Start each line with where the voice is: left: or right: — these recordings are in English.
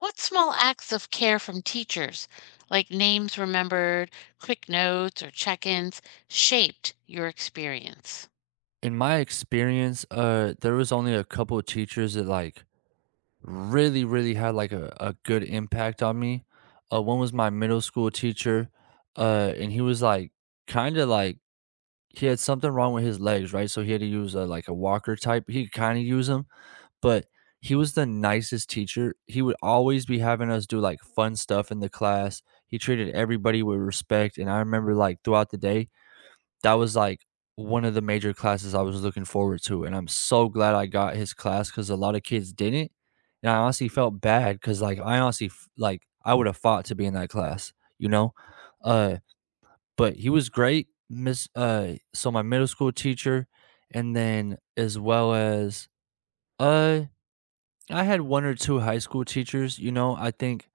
left: What small acts of care from teachers, like names remembered, quick notes, or check ins, shaped your experience?
right: In my experience, there was only a couple of teachers that really really had like a good impact on me. One was my middle school teacher, and he was kind of like he had something wrong with his legs, right? So he had to use like a walker type. He could kind of use them, but he was the nicest teacher. He would always be having us do like fun stuff in the class. He treated everybody with respect, and I remember like throughout the day, that was one of the major classes I was looking forward to, and I'm so glad I got his class because a lot of kids didn't, and I honestly felt bad because like, I honestly f like, I would've fought to be in that class, you know? Uh, but he was great, miss so my middle school teacher, and then as well as uh, I had 1 or 2 high school teachers, you know? I think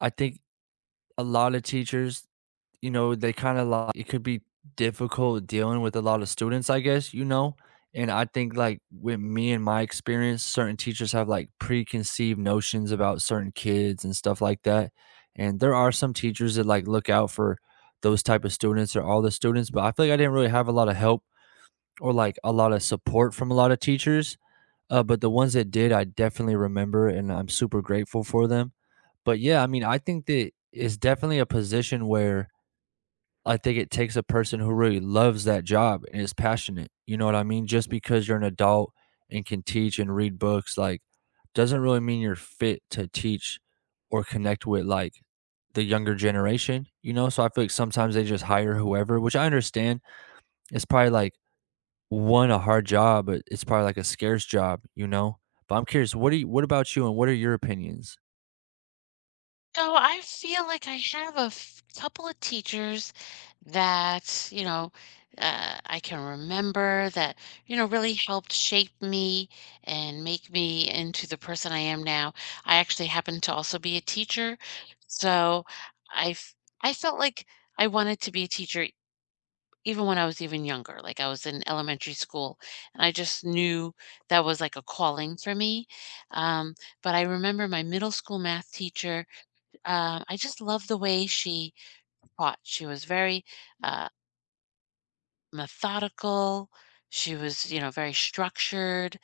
right: I think a lot of teachers you know, they kind of like it could be difficult dealing with a lot of students, I guess, you know. And I think like with me and my experience, certain teachers have like preconceived notions about certain kids and stuff like that. And there are some teachers that like look out for those type of students or all the students, but I feel like I didn't really have a lot of help or like a lot of support from a lot of teachers. But the ones that did, I definitely remember and I'm super grateful for them. But yeah, I mean, I think that it's definitely a position where I think it takes a person who really loves that job and is passionate. You know what I mean? Just because you're an adult and can teach and read books, like, doesn't really mean you're fit to teach or connect with, like, the younger generation, you know? So I feel like sometimes they just hire whoever, which I understand. It's probably like one, a hard job, but it's probably like a scarce job, you know? But I'm curious, what about you and what are your opinions?
left: So I feel like I have a couple of teachers that, I can remember that, really helped shape me and make me into the person I am now. I actually happen to also be a teacher. So I, f- I felt like I wanted to be a teacher. Even when I was even younger, like I was in elementary school, and I just knew that was like a calling for me. Um, but I remember my middle school math teacher. I just loved the way she taught. She was very uh, methodical. She was, you know, very structured.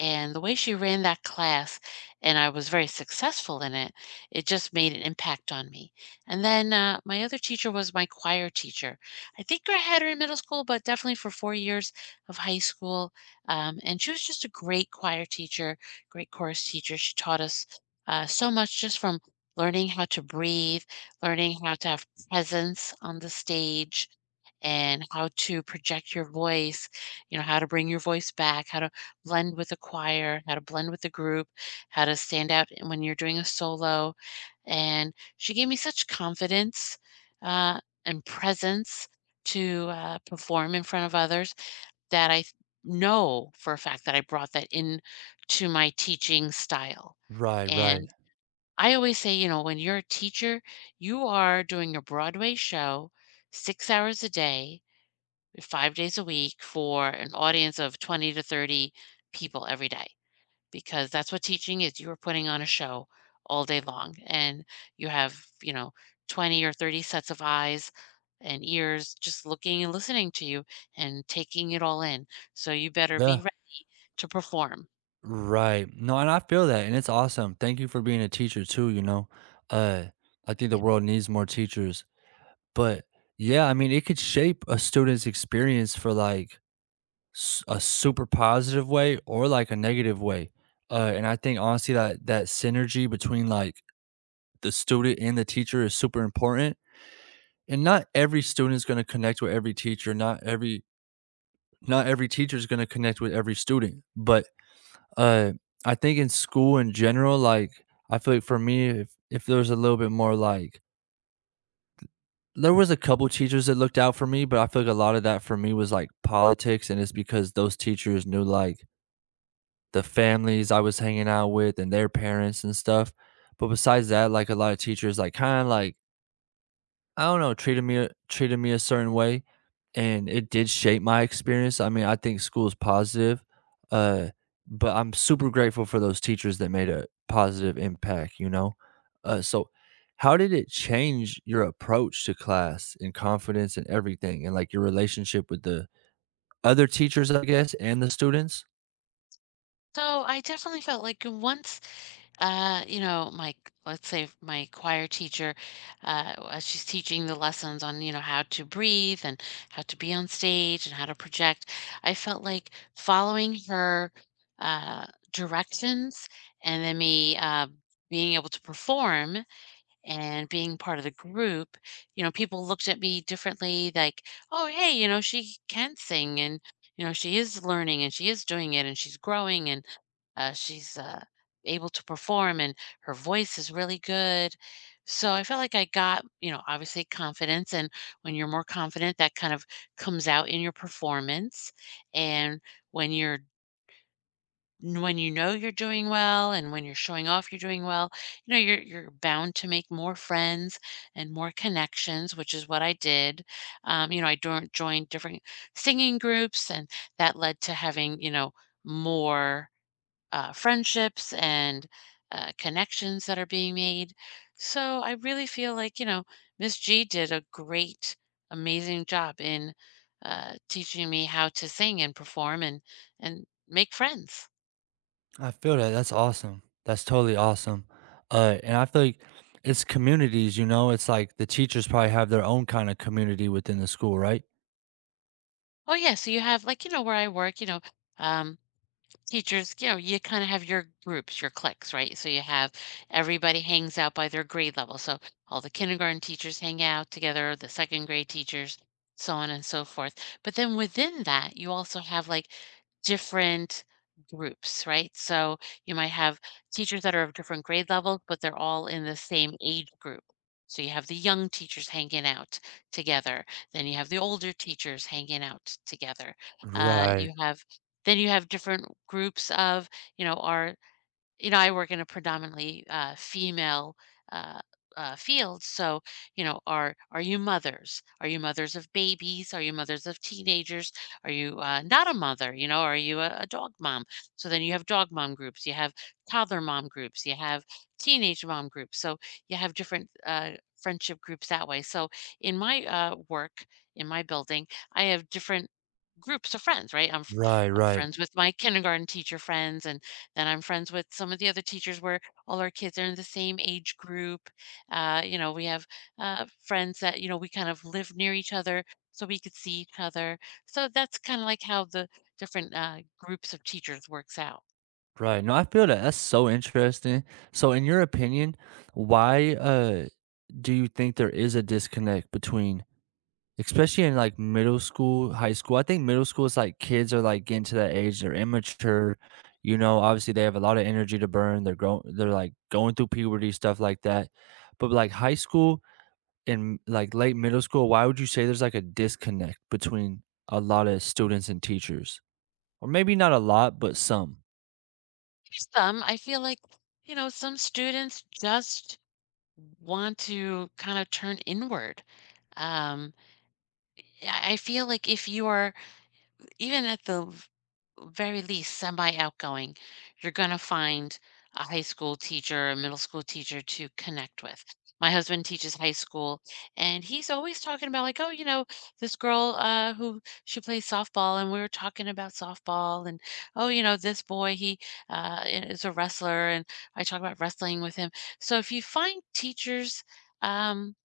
left: And the way she ran that class, and I was very successful in it, it just made an impact on me. And then my other teacher was my choir teacher. I think I had her in middle school, but definitely for 4 years of high school. And she was just a great choir teacher, great chorus teacher. She taught us so much, just from learning how to breathe, learning how to have presence on the stage, and how to project your voice, you know, how to bring your voice back, how to blend with a choir, how to blend with a group, how to stand out when you're doing a solo. And she gave me such confidence and presence to perform in front of others that I know for a fact that I brought that in to my teaching style.
right: Right, right.
left: And I always say, you know, when you're a teacher, you are doing a Broadway show 6 hours a day, 5 days a week, for an audience of 20 to 30 people every day, because that's what teaching is. You're putting on a show all day long, and you have, you know, 20 or 30 sets of eyes and ears just looking and listening to you and taking it all in. So you better be
right: Yeah.
left: ready to perform.
right: Right. No, and I feel that, and it's awesome. Thank you for being a teacher too, you know. Uh I think the world needs more teachers. But yeah, I mean, it could shape a student's experience for like a super positive way or like a negative way. And I think honestly that that synergy between like the student and the teacher is super important. And not every student's going to connect with every teacher, not every teacher is going to connect with every student, but Uh, I think in school in general, like, I feel like for me, if there was a little bit more like there was a couple teachers that looked out for me, but I feel like a lot of that for me was like politics, and it's because those teachers knew like the families I was hanging out with and their parents and stuff. But besides that, like a lot of teachers like kind of like I don't know, treated me a certain way, and it did shape my experience. I mean, I think school is positive, uh, but I'm super grateful for those teachers that made a positive impact, you know? So how did it change your approach to class and confidence and everything and like your relationship with the other teachers, I guess, and the students?
left: So I definitely felt like once, you know, my, let's say my choir teacher, as she's teaching the lessons on, you know, how to breathe and how to be on stage and how to project, I felt like following her uh, directions, and then me being able to perform and being part of the group, you know, people looked at me differently, like, oh, hey, you know, she can sing, and, you know, she is learning and she is doing it and she's growing and she's able to perform and her voice is really good. So I felt like I got, you know, obviously confidence. And when you're more confident, that kind of comes out in your performance. And when when you know you're doing well, and when you're showing off you're doing well, you know you're bound to make more friends and more connections, which is what I did. You know, I joined different singing groups, and that led to having, you know, more friendships and connections that are being made. So I really feel like, you know, Miss G did a great, amazing job in teaching me how to sing and perform and make friends.
right: I feel that. That's awesome. That's totally awesome. And I feel like it's communities, you know, it's like the teachers probably have their own kind of community within the school, right?
left: Oh, yeah, so you have like, you know, where I work, you know, um, teachers, you know, you kind of have your groups, your cliques, right? So you have, everybody hangs out by their grade level. So all the kindergarten teachers hang out together, the second grade teachers, so on and so forth. But then within that, you also have like different groups, right? So you might have teachers that are of different grade levels, but they're all in the same age group. So you have the young teachers hanging out together. Then you have the older teachers hanging out together.
right: Right,
left: You have, then you have different groups of, you know, are you know, I work in a predominantly, female, uh, field, so, you know, are you mothers? Are you mothers of babies? Are you mothers of teenagers? Are you, not a mother? You know, are you a dog mom? So then you have dog mom groups, you have toddler mom groups, you have teenage mom groups, so you have different, friendship groups that way. So in my, work, in my building, I have different groups of friends, right?
right: right,
left: I'm
right: right,
left: friends with my kindergarten teacher friends, and then I'm friends with some of the other teachers where all our kids are in the same age group. You know, we have friends that, you know, we kind of live near each other, so we could see each other. So that's kind of like how the different groups of teachers works out.
right: right. No, I feel that. That's so interesting. So, in your opinion, why do you think there is a disconnect between especially in, like, middle school, high school. I think middle school is, like, kids are, like, getting to that age, they're immature, you know, obviously, they have a lot of energy to burn, they're, like, going through puberty, stuff like that. But, like, high school and, like, late middle school, why would you say there's, like, a disconnect between a lot of students and teachers? Or maybe not a lot, but some.
left: Some. I feel like, you know, some students just want to kind of turn inward. Um, I feel like if you are, even at very least, semi outgoing, you're going to find a high school teacher, a middle school teacher to connect with. My husband teaches high school, and he's always talking about, like, oh, you know, this girl who, she plays softball, and we were talking about softball, and oh, you know, this boy, he is a wrestler, and I talk about wrestling with him. So if you find teachers, um,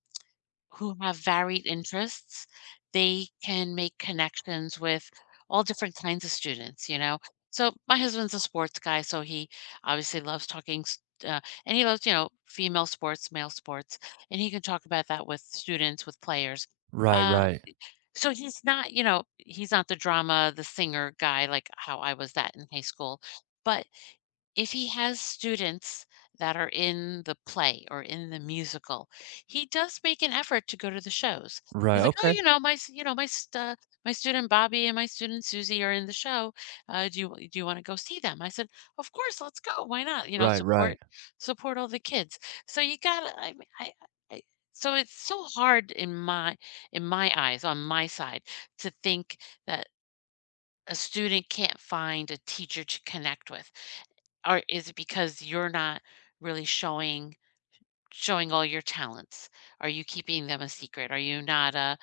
left: who have varied interests, they can make connections with all different kinds of students, you know? So my husband's a sports guy, so he obviously loves and he loves, you know, female sports, male sports, and he can talk about that with students, with players.
right: Right,
left: Uh,
right: right.
left: so he's not, you know, he's not the drama, the singer guy like how I was that in high school, but if he has students that are in the play or in the musical, he does make an effort to go to the shows.
right: Right,
left: He's like, "Oh,
right: okay.
left: you know, you know, my student Bobby and my student Susie are in the show. Do you do you want to go see them?" I said, "Of course, let's go. Why not? You know,
right: Right, right.
left: support all the kids." So you gotta, I mean, I so it's so hard in my, in my eyes, on my side to think that a student can't find a teacher to connect with? Or is it because you're not really showing all your talents? Are you keeping them a secret? Are you not uh,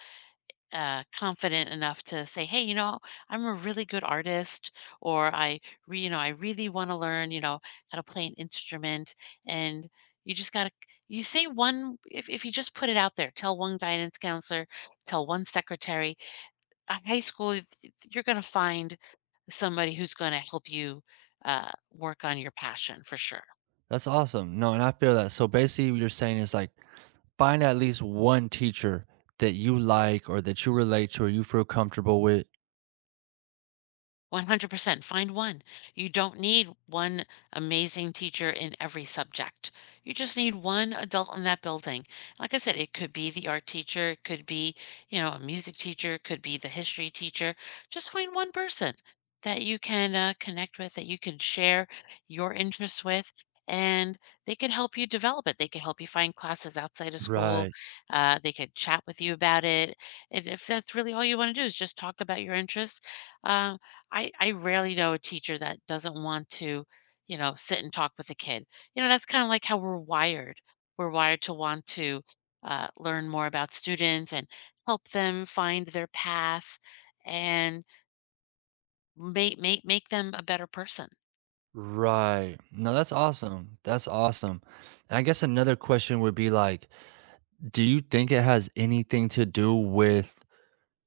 left: uh, confident enough to say, "Hey, you know, I'm a really good artist," or "I you know, I really want to learn, you know, how to play an instrument," and you just gotta, you say one, if you just put it out there, tell one guidance counselor, tell one secretary at high school, you're going to find somebody who's going to help you work on your passion for sure.
right: That's awesome. No, and I feel that. So, basically, what you're saying is, like, find at least one teacher that you like or that you relate to or you feel comfortable with.
left: 100%. Find one. You don't need one amazing teacher in every subject. You just need one adult in that building. Like I said, it could be the art teacher, it could be, you know, a music teacher, it could be the history teacher. Just find one person that you can connect with, that you can share your interests with, and they can help you develop it. They can help you find classes outside of school.
right: Right,
left: They could chat with you about it. And if that's really all you want to do is just talk about your interests, uh, I rarely know a teacher that doesn't want to, you know, sit and talk with a kid. You know, that's kind of like how we're wired. We're wired to want to learn more about students and help them find their path and make them a better person.
right: right. No, that's awesome. That's awesome. And I guess another question would be like, do you think it has anything to do with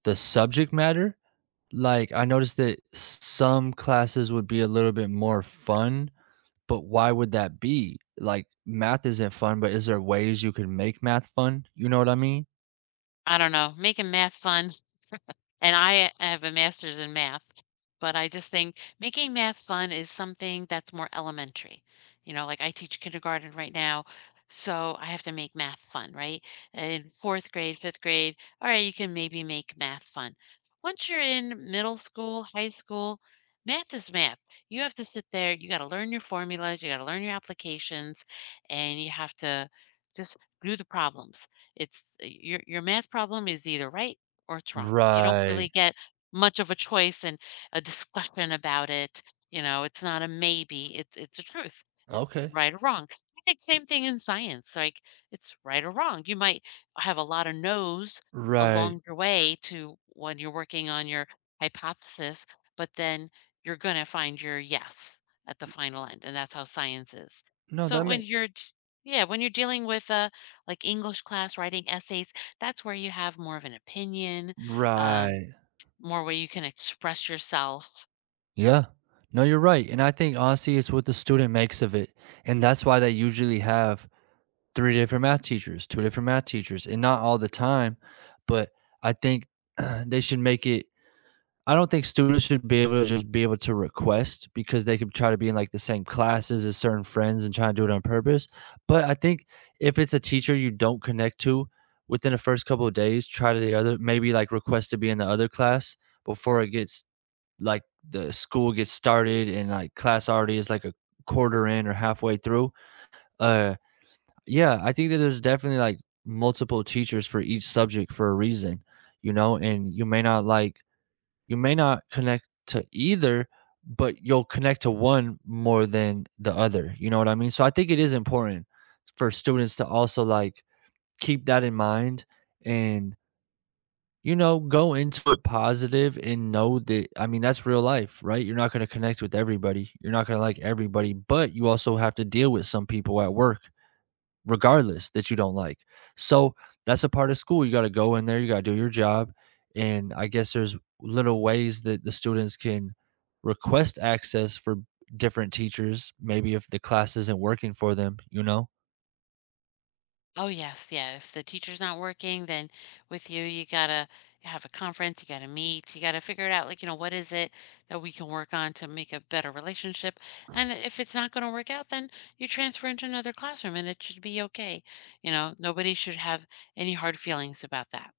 right: the subject matter? Like, I noticed that some classes would be a little bit more fun, but why would that be? Like, math isn't fun, but is there ways you can make math fun? You know what I mean?
left: I don't know, making math fun. And I have a master's in math, but I just think making math fun is something that's more elementary. You know, like I teach kindergarten right now, so I have to make math fun, right? In fourth grade, fifth grade, all right, you can maybe make math fun. Once you're in middle school, high school, math is math. You have to sit there, you got to learn your formulas, you got to learn your applications, and you have to just do the problems. It's your math problem is either right or it's wrong. You don't
right: Right.
left: really get much of a choice and a discussion about it. You know, it's not a maybe. It's a truth. It's
right: Okay.
left: right or wrong. I think same thing in science. Like it's right or wrong. You might have a lot of no's
right: Right.
left: along your way to when you're working on your hypothesis, but then you're gonna find your yes at the final end, and that's how science is.
right: No,
left: So
right: that
left: when
right: make
left: you're d- yeah, when you're dealing with like English class writing essays, that's where you have more of an opinion, um,
right: Right.
left: more where you can express yourself.
right: Yeah. No, you're right, and I think honestly it's what the student makes of it, and that's why they usually have 3 different math teachers, 2 different math teachers, and not all the time, but I think they should make it I don't think students should be able to just be able to request because they could try to be in, like, the same classes as certain friends and try to do it on purpose, but I think if it's a teacher you don't connect to within the first couple of days, try to the other maybe, like, request to be in the other class before it gets like the school gets started and like class already is like a quarter in or halfway through. Uh, yeah, I think that there's definitely like multiple teachers for each subject for a reason, you know, and you may not connect to either, but you'll connect to one more than the other. You know what I mean? So I think it is important for students to also like keep that in mind and you know, go into it positive and know that I mean, that's real life, right? You're not gonna connect with everybody. You're not gonna like everybody, but you also have to deal with some people at work, regardless, that you don't like. So that's a part of school. You gotta go in there, you gotta do your job. And I guess there's little ways that the students can request access for different teachers, maybe if the class isn't working for them, you know?
left: Oh, yes, yeah. If the teacher's not working, then with you, you gotta have a conference, you gotta meet, you gotta figure it out. Like, you know, what is it that we can work on to make a better relationship? And if it's not gonna work out, then you transfer into another classroom and it should be okay. You know, nobody should have any hard feelings about that.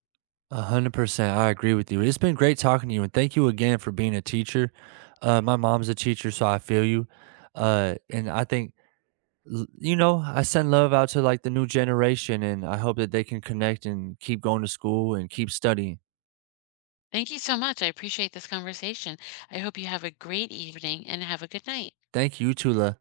right: 100%. I agree with you. It's been great talking to you, and thank you again for being a teacher. My mom's a teacher, so I feel you. And I think, you know, I send love out to like the new generation, and I hope that they can connect and keep going to school and keep studying.
left: Thank you so much. I appreciate this conversation. I hope you have a great evening and have a good night.
right: Thank you, Tula.